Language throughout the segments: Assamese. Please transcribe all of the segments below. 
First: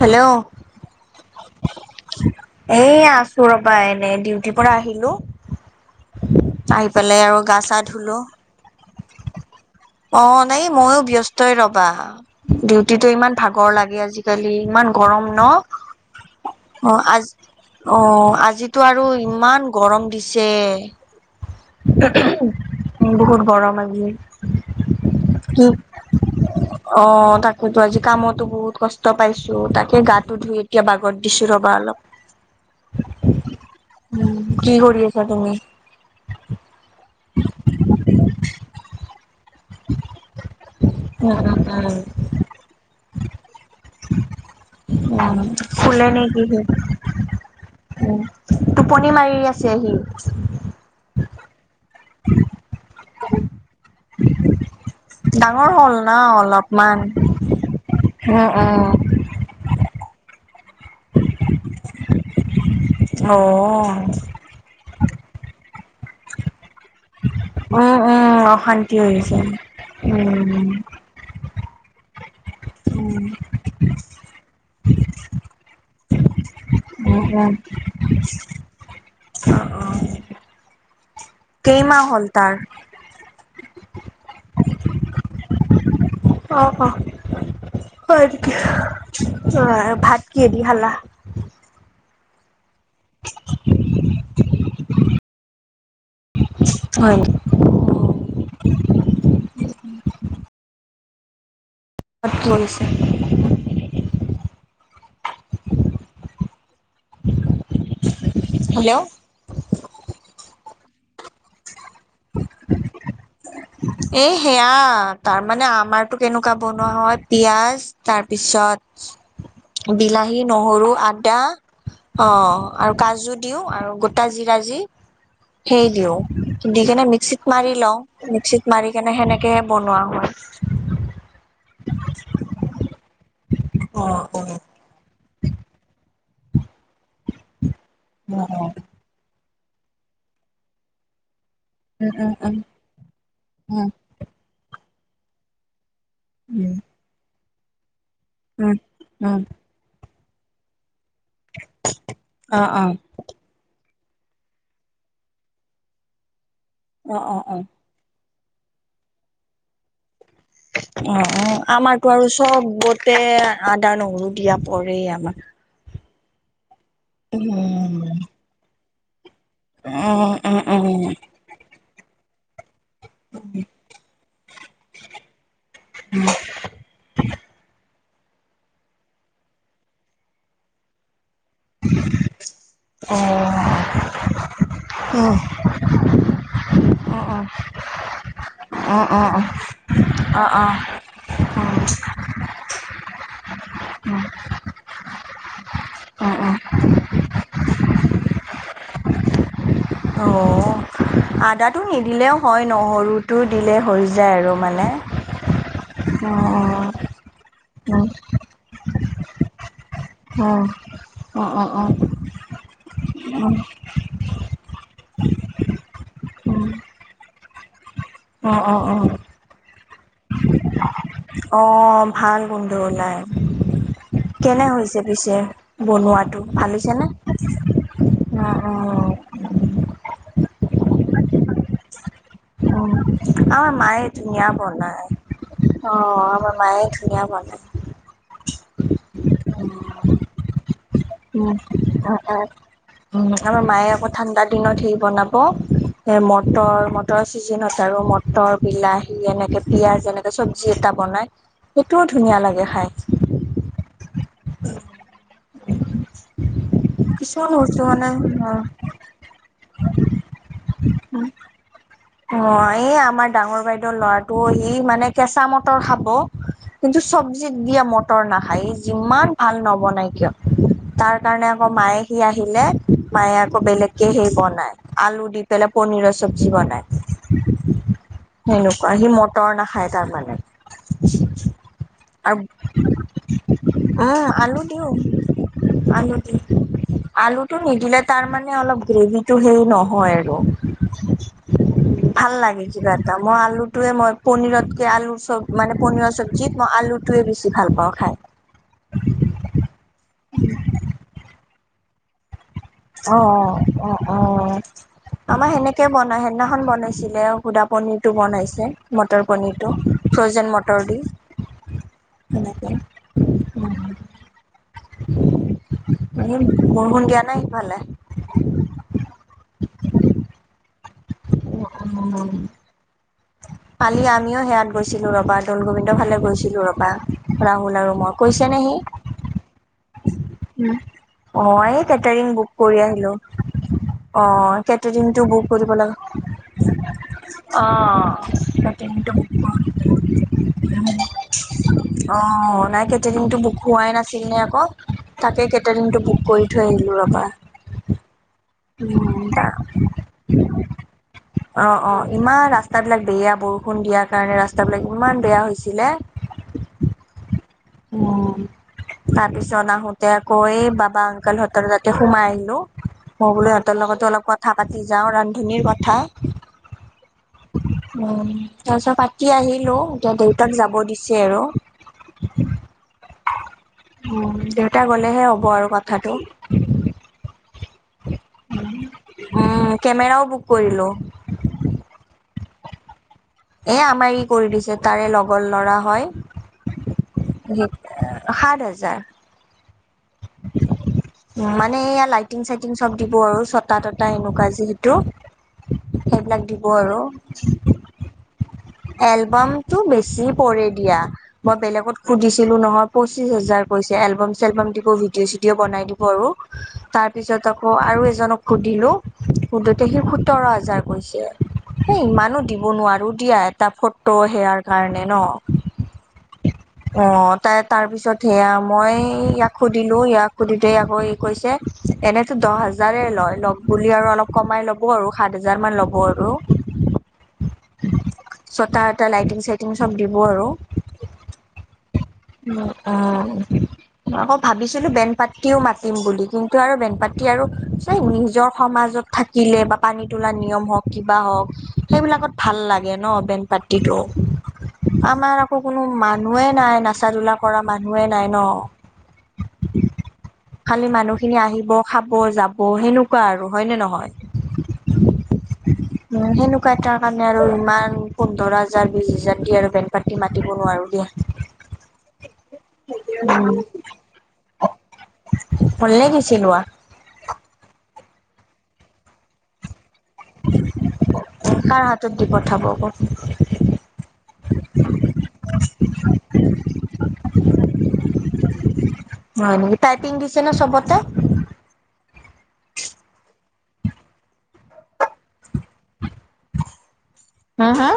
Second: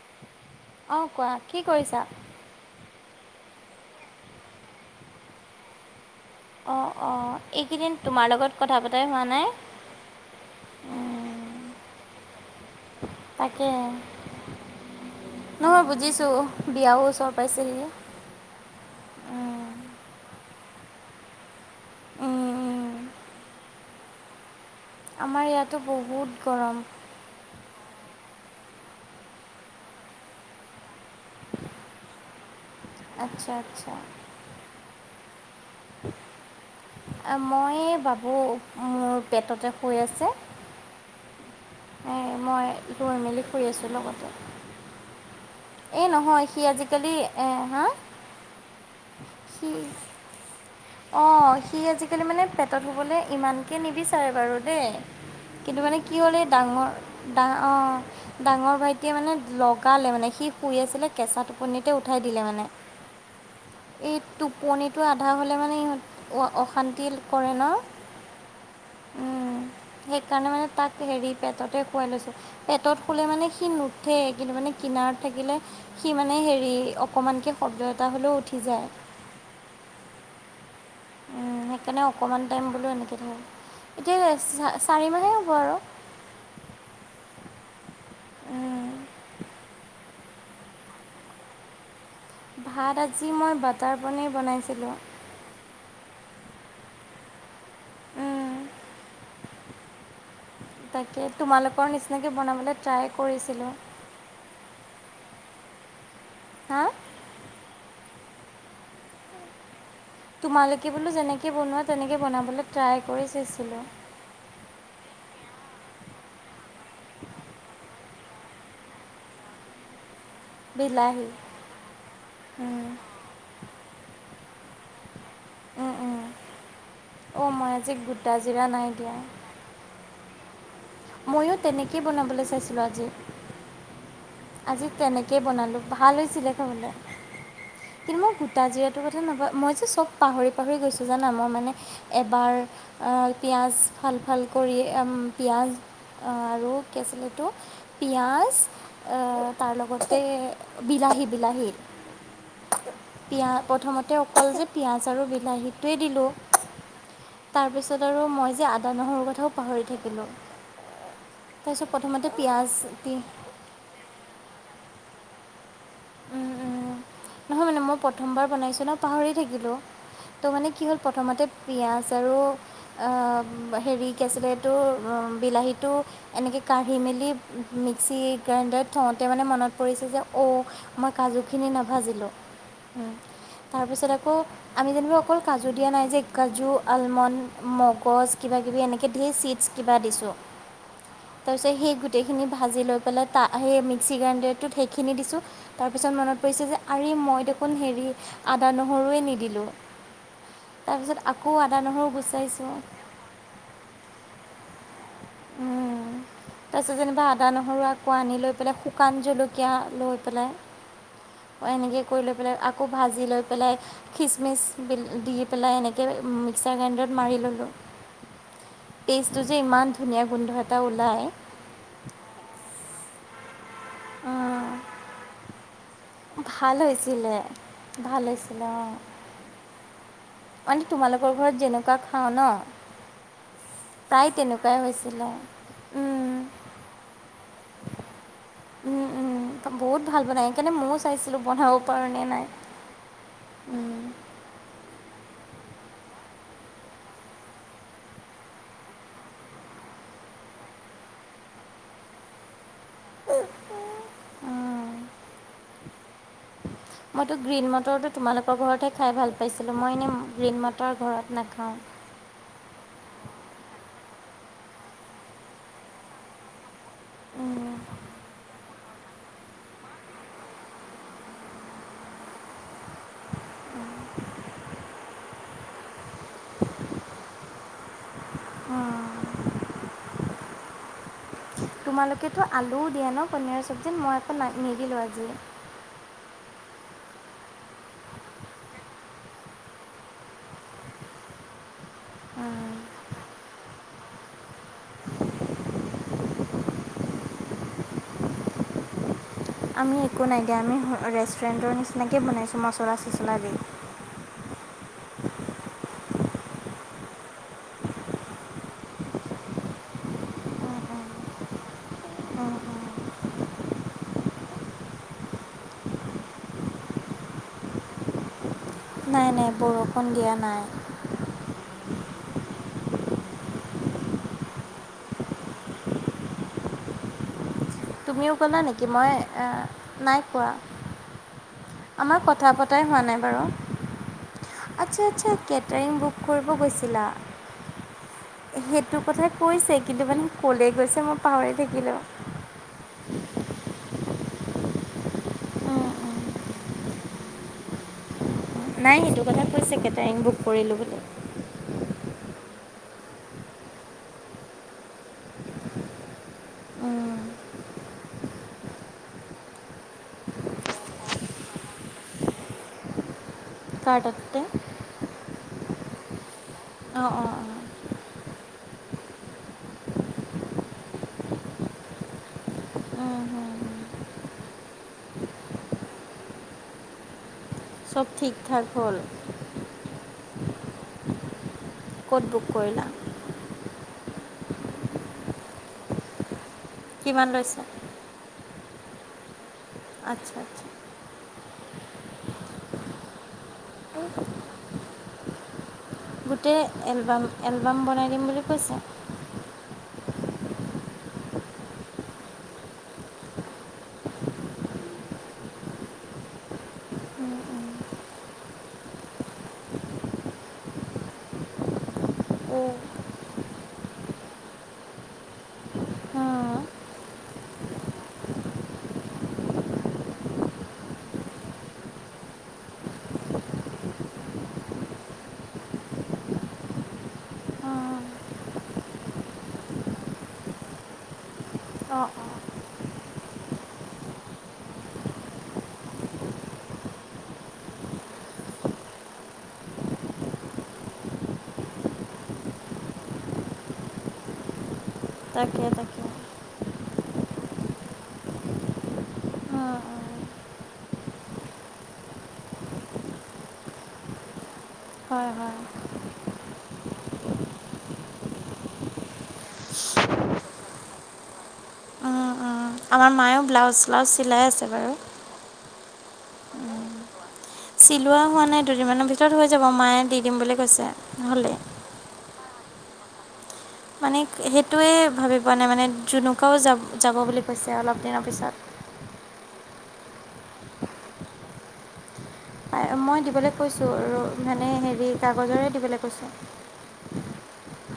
হেল্ল'। অ' কোৱা, কি কৰিছা? এ, আছোঁ ৰবা এনে, ডিউটিপৰা আহিলোঁ। অ' অ' চা এইকেইদিন ধুলো তোমাৰ লগত কথা পতাই হোৱা নাই। অ' নাই, ময়ো ব্যস্তই উম, ৰবা। ডিউটিটো ইমান তাকে ভাগৰ লাগে আজিকালি, ইমান গৰম ন'? নহয় বুজিছোঁ বিয়াও অ' আজ ওচৰ পাইছেহি অ' আজিতো আৰু ইমান উম, গৰম দিছে। উম, উম। বহুত গৰম আজি। আমাৰ কি, ইয়াতো বহুত গৰম অ' তাক মইতো আজি কামতো বহুত কষ্ট পাইছোঁ, তাকে গাটো ধুই এতিয়া বাগ গত দিছোঁ ৰ'বা অলপ। আচ্ছা, আচ্ছা। উম কি কৰি আছা তুমি? মই বাবু মোৰ পেটতে শুই আছে। উম, উম, উম। এ, মই লৈ মেলি শুই আছোঁ লগতে। অ'। এই নহয় সি আজিকালি, এ, হা? টোপনি মাৰি আছে হি। অ' সি আজিকালি মানে পেটত শুবলৈ ইমানকে নিবিচাৰে বাৰু দেই। ডাঙৰ কিন্তু মানে ন কি হ'ল এই অলপমান। ডাঙৰা অ' উম ডাঙৰ উম। বাই টিয়ে মানে লগালে মানে, সি শুই আছিলে কেঁচা টোপনিতে উঠাই দিলে মানে। অ', এই অ'। টোপনিটো আধা হ'লে মানে ইহঁত অশান্তি তিল কৰে ন' উম উম অশান্তি হৈছে। উম, সেইকাৰণে মানে উম তাক হেৰি পেটতে খুৱাই লৈছোঁ, পেটত উম শুলে মানে সি নো ঠে কিন্তু মানে কিনাৰত থাকিলে সি মানে হেৰি এ, উম। অকমানকে শব্দ এটা হ'লেও উঠি যায়। অ', অ'। হেইকানে কেইমাহ হ'ল অকমান তাৰ? টাইম বোলো এনেকে থও, এতিয়া চা-চাৰি মাহেই হ'ব আৰু। অ', অ' হয়, কি অ' ভাত কিহেদি খালা? ভাত আজি মই বাটাৰ পনীৰ বনাইছিলোঁ। হয় নি? তাকে, তোমালোকৰ নিচিনাকে ভাত কি বনাবলৈ কৰিছে? ট্ৰাই কৰিছিলোঁ। হা? হেল্ল'। তোমালোকে বোলো যেনেকে বনোৱা তেনেকে বনাবলৈ ট্ৰাই কৰি চাইছিলোঁ। এ, সেয়া তাৰমানে আমাৰটো কেনেকুৱা বনোৱা হয় পিয়াজ তাৰপিছত [inaudible] বিলাহী, নহৰু, বিলাহী আদা অ' আৰু কাজু দিওঁ আৰু গোটা জিৰা যি সেই দিওঁ, দি কেনে মিক্সিত অ' মই মাৰি আজি লওঁ, গোটা জিৰা মিক্সিত নাই মাৰি দিয়া কেনে সেনেক কে বনোৱা হয়। ময়ো তেনেকে বনাবলৈ চাইছিলোঁ আজি। অ', অ'। আজি তেনেকে বনালো, ভাল হৈছিলে খাবলে, কিন্তু মই উম গোটা জিৰা সেইটো কথা নাপা, মই যে চব পাহৰি পাহৰি গৈছোঁ জানা, মই মানে উম এবাৰ উম আ, পিঁয়াজ উম ফাল ফাল কৰি পিঁয়াজ আৰু কি আছিল এইটো পিঁয়াজ উম উম তাৰ লগত তে বিলাহী বিলাহী। অ অ অ পিঁয়া প্ৰথমতে অকল যে পিঁয়াজ আৰু বিলাহীটোৱেই দিলোঁ। অ', অ', অ'। পিছত আৰু মই যে আদা, নহৰু কথাও পাহৰি থাকিলোঁ। অ' তাৰপিছত আমাৰতো আৰু প্ৰথমতে চবতে পিঁয়াজ আদা, নহৰু দিয়া পৰেই আমাৰ। উম নহয় মানে মই উম উম উম প্ৰথমবাৰ বনাইছোঁ ন' পাহৰি থাকিলোঁ ত' মানে উম অ কি হ'ল উম প্ৰথমতে পিয়াঁজ আৰু হেৰি কি আছিলে এইটো, বিলাহীটো এনেকৈ কাঢ়ি মেলি মিক্সি গ্ৰাইণ্ডাৰত থওঁতে মানে মনত পৰিছে যে অ'। মই কাজুখিনি নাভাজিলোঁ। অ'। তাৰপিছত আকৌ আমি যেনিবা অ অকল কাজু দিয়া নাই যে, কাজু, আলমণ্ড, মগজ কিবা কিবি এনেকে ধেৰ চিট কিবা দিছোঁ। অঁ অঁ। তাৰপিছত সেই গোটেইখিনি ভাজি লৈ পেলাই, তা, সেই মিক্সি অ গ্ৰাইণ্ডাৰটোত সেইখিনি দিছোঁ। তাৰপিছত উম মনত উম পৰিছে যে, আৰে মই দেখোন হেৰি আদা, নহৰুৱে নিদিলোঁ। অঁ, তাৰপিছত আকৌ আদা আদাটো নহৰু নিদিলেও হয়, গুচাইছোঁ নহৰুটো দিলে হৈ যায় আৰু মানে। উম, তাৰ পিছত যেনিবা আদা নহৰু আকৌ আনি লৈ পেলাই শু কান জলকীয়া ল হা। এনেকৈ কৰি লৈ পেলাই, আকৌ ভাজি লৈ পেলাই খিচমিচ দি পেলাই, এনেকৈ মিক্সাৰ গ্ৰাইণ্ডাৰত মাৰি ল'লোঁ। অ, অ, অ'। ত' যে ইমান ধুনীয়া গোন্ধ এটা ওলাই। অ', ভাল গোন্ধু ওলাই, কেনে হৈছে পিছে বনোৱাটো? ভাল হৈছে নে? ভাল অ, হৈছিলে অ'? অঁ তোমালোকৰ ঘৰত যেনেকুৱা খাওঁ ন'। উম, আমাৰ মায়ে প্ৰায় ধুনীয়া তেনেকুৱাই বনায়, হৈছিলে অ', উম, আমাৰ মায়ে ধুনীয়া বনায়। উম, বহুত ভাল বনায়, সেইকাৰণে ময়ো চাইছিলোঁ উম, বনাব পাৰোঁ অ' নে অ' নাই। উম, আমাৰ মায়ে উম, আকৌ ঠাণ্ডা দিনত সেই বনাব। এ, মটৰ, মটৰৰ চিজনত আৰু মটৰ বিলাহী এনেকে পিয়াঁজ এনেকে চব্জি এটা বনাই, সেইটোও ধুনীয়া লাগে খাই। উম। [unintelligible] মইতো কিছুমান গ্ৰীণ বস্তু মানে মটৰটো তোমালোকৰ ঘৰতহে খাই ভাল পাইছিলোঁ, মই এনেই গ্ৰীণ মটাৰ ঘৰত নাখাওঁ। অ', এই আমাৰ ডাঙৰ বাইদেউ ল'ৰাটো, সি মানে কেঁচা মটৰ খাব। কিন্তু চব্জিত উম, দিয়া মটৰ নাখায়, যিমান ভাল নবনাই কিয়। তাৰ কাৰণে আকৌ মায়ে সি আহিলে, মায়ে আকৌ বেলেগকে সেই বনায়, আলু দি। পনীৰৰ চব্জি বনায়। সেনেকুৱা সি উম। মটৰ নাখায়, তাৰমানে। তোমালোকেতো আলুও দিয়া ন পনীৰৰ চব্জিত আৰু মই অ' আকৌ না আলু দিওঁ। নিদিলোঁ আজি আলু দি আলুটো নিদিলে তাৰ মানে অলপ, গ্ৰেভিটো হেৰি নহয় আৰু। [unintelligible] ভাল লাগে কিবা এটা, মই আলুটোৱে মই পনিৰতকে, আলু চব মানে পনিৰত চব্জিত মই আলু টোৱে বেছি ভাল পাওঁ খায়। আমি একো নাই দিয়া, আমি ৰেষ্টুৰেণ্টৰ নিচিনাকে বনাইছোঁ, মছল অ, অ', অ, অ'। আমাৰ সেনেকে বনাই, সেইদিনাখন বনাইছিলে সুদা পনিৰটো বনাইছে, মটৰ পনিৰটো। ফ্ৰ'জেন মটৰ দি। উম, সেনেকে। উম। উম, বৰষুণ দিয়া নাই সেইফালে? নাই, নাই, বৰষুণ দিয়া নাই। উম। কালি আমিও সেয়াত গৈছিলোঁ, ৰবা দৌল গোবিন্দৰ ফালে গৈছিলোঁ, ৰবা, ৰাহুল আৰু মই তুমিও কৈছে নে ক'লা সি নেকি? মই নাই কোৱা। অ' এই আমাৰ কেটাৰিং কথা বুক কৰি পতাই হোৱা আহিলোঁ। নাই বাৰু অ' আচ্ছা কেটাৰিঙটো আচ্ছা বুক কৰিব কেটাৰিং বুক কৰিব গৈছিলা লাগি অ'। সেইটো কেটাৰিংটো কথা বুক কৈছে কিন্তু মানে ক'লৈ কৰা নাই গৈছে মই পাহৰি থাকিলোঁ নেকি, অ' নাই কেটা কেটাৰিংটো বুক হোৱাই নাছিল নে আকৌ তাকে কেটাৰিংটো বুক কৰি থৈ আহিলোঁ ৰবা। নাই, সেইটো উম কথা তা কৈছে কেটাৰিং বুক কৰিলোঁ বুলি। অ', অ' ইমান ৰাস্তাবিলাক বেয়া, বৰষুণ দিয়াৰ কাৰণে ৰাস্তাবিলাক ইমান বেয়া হৈছিলে। উম, তাৰপিছত আহোতে আকৌ বাবা আঙকলহতৰ তাতে সোমাই আহিলোঁ। মই বোলোঁ সিহঁতৰ কাৰ লগতো অলপ তাতে কথা পাতি যাওঁ, ৰান্ধনীৰ কথা। অ', অ', অ'। উম, তাৰপিছত পাতি আহিলোঁ, এতিয়া দেউতাক যাব দিছে আৰু। অঁ উম, দেউতা গলেহে হ'ব আৰু কথাটো। চব ঠিক ঠাক হ'ল উম, কেমেৰাও বুক কৰিলোঁ। ক'ত বুক কৰিলা? এ, আমাৰ ই কৰি দিছে, তাৰে লগৰ ল'ৰা হয়। কিমান লৈছে? সাত হাজাৰ। আচ্ছা। আচ্ছা উম, মানে এয়া লাইটিং চাইটিং চব দিব আৰু ছটা তটা এনেকুৱা যিহেতু। সেইবিলাক গোটেই দিব আৰু এলবা এলবাম বনাই দিম বুলি কৈছে। এলবামটো বেছি পৰে দিয়া। মই বেলেগত সুধিছিলোঁ নহয় পঁচিশ হাজাৰ কৈছে, এলবম চেলবাম দিব, ভিডিঅ' চিডিঅ' বনাই দিব আৰু। তাৰপিছত আকৌ আৰু এজনক সুধিলোঁ সুধোতে সি সোতৰ হাজাৰ কৈছে। এই ইমানো দিব অঁ নোৱাৰোঁ দিয়া, এটা ফটো সেয়াৰ কাৰণে ন'? উম। অ' তাই তাৰপিছত সেয়া মই ইয়াক সুধিলোঁ, ইয়াক সুধিতে আকৌ ই কৈছে এনেতো দহ হাজাৰে লয়, লগ বুলি আৰু অলপ কমাই ল'ব আৰু সাত হাজাৰ মান ল'ব আৰু। অঁ। ছটা এটা লাইটিং চাইটিং চব দিব আৰু। অ', অ'। উম, উ। মই আকৌ ভাবিছিলোঁ বেনপাট্টিও মাতিম বুলি কিন্তু আৰু বেনপাট্টি আৰু চাই নিজৰ সমাজত থাকি কিলে বা পানী তোলা নিয়ম হওক, কিবা হওক সেইবিলাকত ভাল লাগে ন'? বেনপাট্টিটো, আমাৰ আকৌ তাকে কোনো তাকে মান নুহে নাই, নাচা ধোলা কৰা মানুহে নাই ন'? উম, উম। খালি মানুহখিনি আহিব খাব যাব সেনেকুৱা আৰু হয় নে নহয়? হয় হয়। উম, সেনেকুৱা এটাৰ কাৰণে আৰু ইমান পোন্ধৰ হাজাৰ, বিছ হোজাৰ দি আৰু বেনপাট্টি মাতিব নোৱাৰোঁ উম, দিয়া। উম। আমাৰ মায়েও ব্লাউজ শ্লাউজ চিলাই আছে বাৰু। হ'ল নেকি চিলোৱা? চিলোৱা হোৱা নাই, দুদিনমানৰ ভিতৰত হৈ যাব, মায়ে দি দিম বুলি কৈছে হ'লে। কাৰ হাতত দি পঠাব? মানে সেইটোৱে ভাবি পোৱা নাই মানে, জনুকাও যাব যাব বুলি কৈছে অলপ দিনৰ পিছত। হয় নেকি, পাইপিং দিছে ন' চবতে? মই দিবলৈ কৈছোঁ আৰু মানে হেৰি কাগজৰে দিবলৈ কৈছোঁ। হা, হা?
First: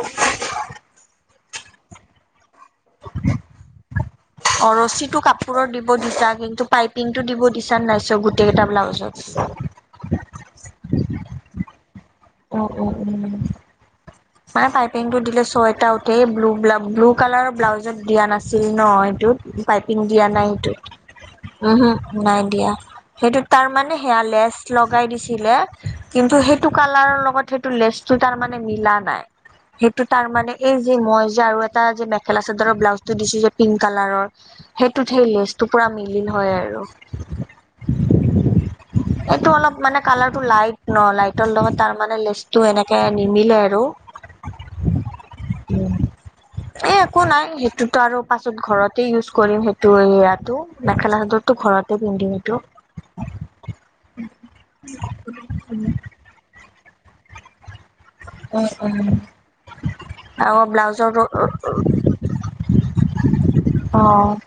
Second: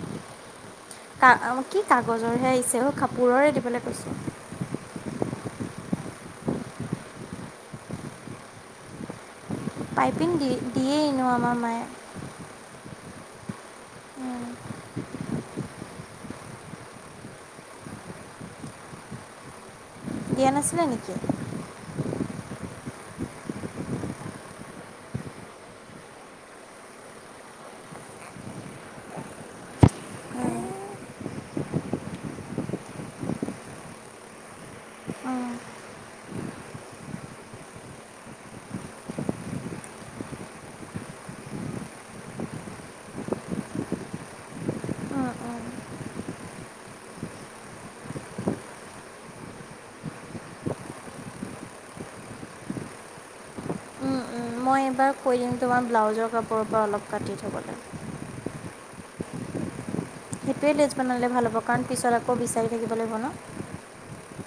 কা কি কাগজৰহে আহিছে অ' কাপোৰৰে দিবলৈ কৈছোঁ। অ' ৰচীটো কাপোৰৰ দিব দিছা কিন্তু পাইপিংটো দিব দিছা নে নাই চ' গোটেইকেইটা ব্লাউজত? [inaudible] পাইপিং দি-দিয়েই এনেওঁ আমাৰ মায়ে। উম, উম, উম, মানে পাইপিংটো দিলে ছয়টা সেই ব্লু [unintelligible] ব্লু কালাৰৰ ব্লাউজত দিয়া নাছিল ন এইটোত। পাইপিং দিয়া নাই সি। নাছিলে নেকি ওহোঁ নাই দিয়া। সেইটো তাৰ মানে সেয়া লেচ লগাই দিছিলে, কিন্তু সেইটো কালাৰৰ লগত সেইটো লেচ [unintelligible] টাৰ মানে মিলা নাই। সেইটো তাৰ মানে এই যে মই যে আৰু এটা যে মেখেলা চাদৰৰ ব্লাউজটো দিছোঁ যে পিংক কালাৰৰ, সেইটোত সেই উম, লেষ্টটো পুৰা মিলিল হয় আৰু। [inaudible] এইটো অলপ মানে কালাৰটো লাইট ন, লাইটৰ লগত তাৰ মে লেচটো এনেকে নিমিলে আৰু। উম। এ, একো নাই, সেইটোতো আৰু পাছত ঘৰতে ইউজ কৰিম সেইটো এয়াতো মেখেলা [unintelligible] তো ঘৰতে পিন্ধিম এইটো। উম, মই এইবাৰ কৈ দিম তোমাৰ ব্লাউজৰ কাপোৰৰ পৰা অলপ কাটি থ'বলৈ। [unintelligible] আৰু সেইটোৱে লেষ্ট ব্লাউজৰ বনালে ভাল হ'ব, কাৰণ পিছত আকৌ বিচাৰি থাকিব লাগিব ন। অ',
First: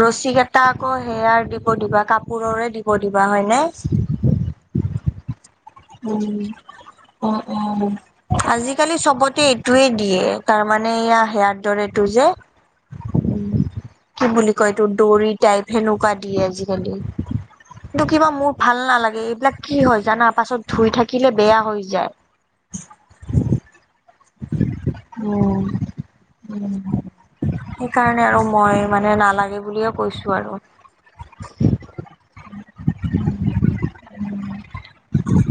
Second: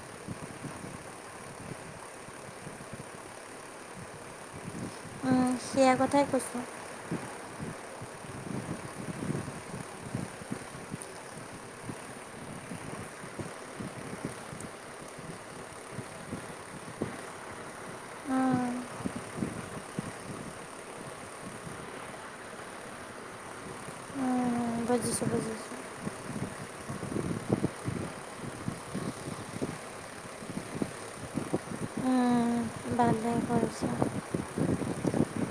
ৰছী কেইটা আকৌ সেয়াৰ দিব দিবা কাপোৰৰে দিব দিবা হয়নে? উম, সেয়া কথাই উম, কৈছোঁ অ, অ, আজিকালি চবতে এইটোৱে দিয়ে, তাৰমানে এয়া সেয়াৰ দৰেটো যে [inaudible] উম, কি বুলি কয় এইটো, দৰি টাইপ সেনেকুৱা দিয়ে আজিকালি। কিন্তু কিবা মোৰ উম, ভাল নালাগে, এইবিলাক কি হয় জানা পাছত ধুই থাকিলে বেয়া হৈ যায়। উম, বুজিছোঁ উম, বুজিছোঁ উম। সেইকাৰণে আৰু মই মানে নালাগে বুলিয়ে কৈছোঁ আৰু। উম, ভালেই কৰিছা।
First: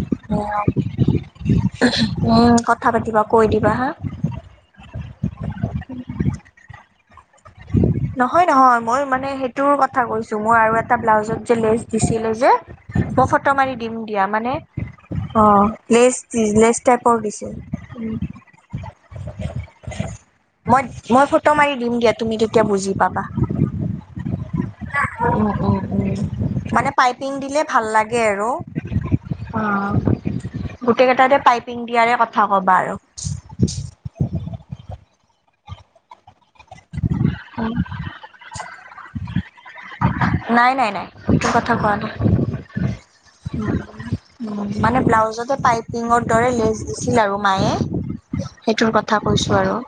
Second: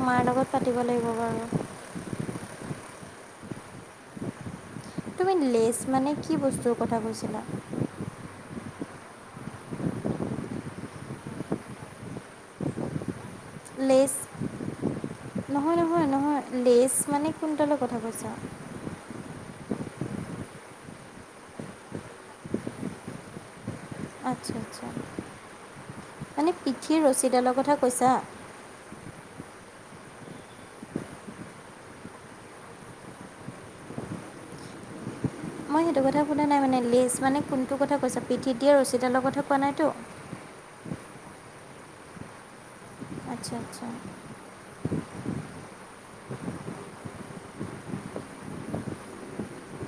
মাৰ লগত পাতিব লাগিব বাৰু উম, কথা পাতিবা কৈ দিবা হা। তুমি লেছ মানে কি বস্তুৰ কথা কৈছিলা? নহয়, নহয় মই মানে সেইটোৰ কথা কৈছোঁ মই আৰু এটা ব্লাউজত যে লেজ দিছিলে যে মই ফটো মাৰি দিম লেছ দিয়া, মানে অ, নহয় নহয় লেছ নহয় দি লেছ টাইপৰ মানে দিছে। কোনডালৰ কথা কৈছা [unintelligible] মই-মই ফটো মাৰি দিম দিয়া তুমি তিয়া বুজি পাবা। আচ্ছা, আচ্ছা। [unintelligible] মানে পিঠিৰ পাইপিং ৰছীডালৰ দিলে কথা ভাল লাগে কৈছা আৰু। অ', গোটেই কেইটাতে পাইপিং দিয়াৰে কথা ক'বা আৰু। মই সেইটো কথা সোধা নাই মানে, লেজ মানে কোনটো কথা কৈছা? পিঠিত দিয় আৰু ৰচী দালৰ কথা কোৱা নাইতো? নাই, নাই, নাই, সেইটো কথা কোৱা নাই। আচ্ছা, আচ্ছা। মানে ব্লাউজতে পাইপিঙৰ দৰে লেজ দিছিল আৰু মায়ে। সেইটোৰ কথা কৈছোঁ আৰু।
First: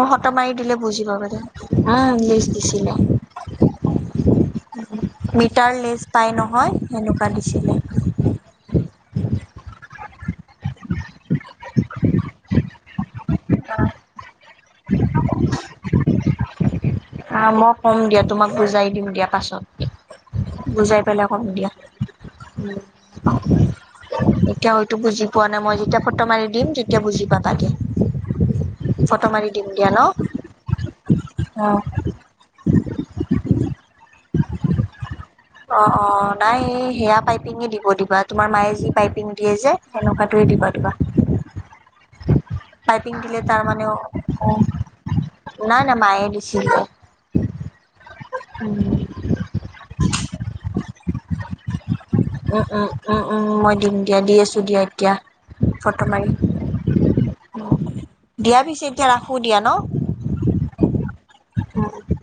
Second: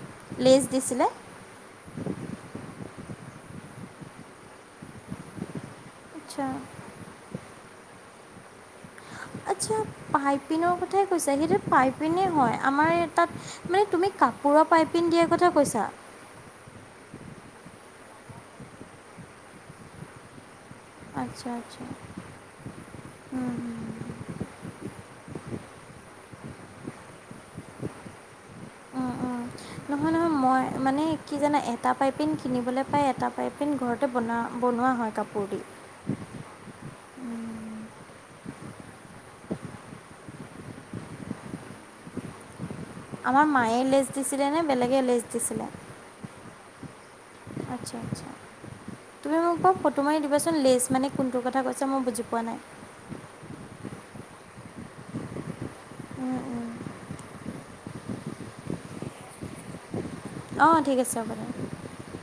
মই ফটো মাৰি লেজ দিলে দিছিলে বুজি পাবা দিয়া। আ, ইংলিচ দিছিলে। মিটাৰ লেছ পাই আচ্ছা নহয় সেনেকুৱা দিছিলে। আচ্ছা, পাইপিনৰ কথাই কৈছা সেইটোত পাইপিনে হয়, আমাৰ তাত, মানে তুমি কাপোৰৰ পাইপিং দিয়াৰ কথা কৈছা? [inaudible] অ', মই ক'ম দিয়া তোমাক বুজাই দিম দিয়া পাছত। বুজাই পেলাই কম আচ্ছা দিয়া। উম, আচ্ছা উম, এতিয়া হয়তটো বুজি পোৱা নাই, মই যেতিয়া ফটো মাৰি দিম তেতিয়া বুজি পাবা দিয়া। উম, ফটো উম। মাৰি দিম দিয়া ন নহয়, নহয় মই মানে কি জানা অ এটা পাইপিন কিনিবলৈ পাই এটা পাইপিং ঘৰতে বনা বনোৱা হয় কাপোৰ টো। অ', অ', নাই এই সেয়া পাইপিং দিব দিবা তোমাৰ মায়ে যি পাইপিং দিয়ে যে এনেকুৱটোৱে দিবা দিবা। [inaudible] পাইপিং দিলে আমাৰ তাৰ মায়ে মানে লেজ দিছিলে নে বেলেগে লেজ দিছিলে উ নাই নাই মায়ে দিছিলে। আচ্ছা, আচ্ছা উম তুমি মোক বাৰু ফটো মাৰি দিবাচোন লেজ মানে কোনটো কথা কৈছা মই বুজি পোৱা নাই উম, উম, উম, উম মই দিম দিয়া দি আছোঁ দিয়া এতিয়া। ফটো মাৰি দিয়া পিছে এতিয়া ৰাখো দিয়া ন। অ', ঠিক আছে হ'ব দে। উম।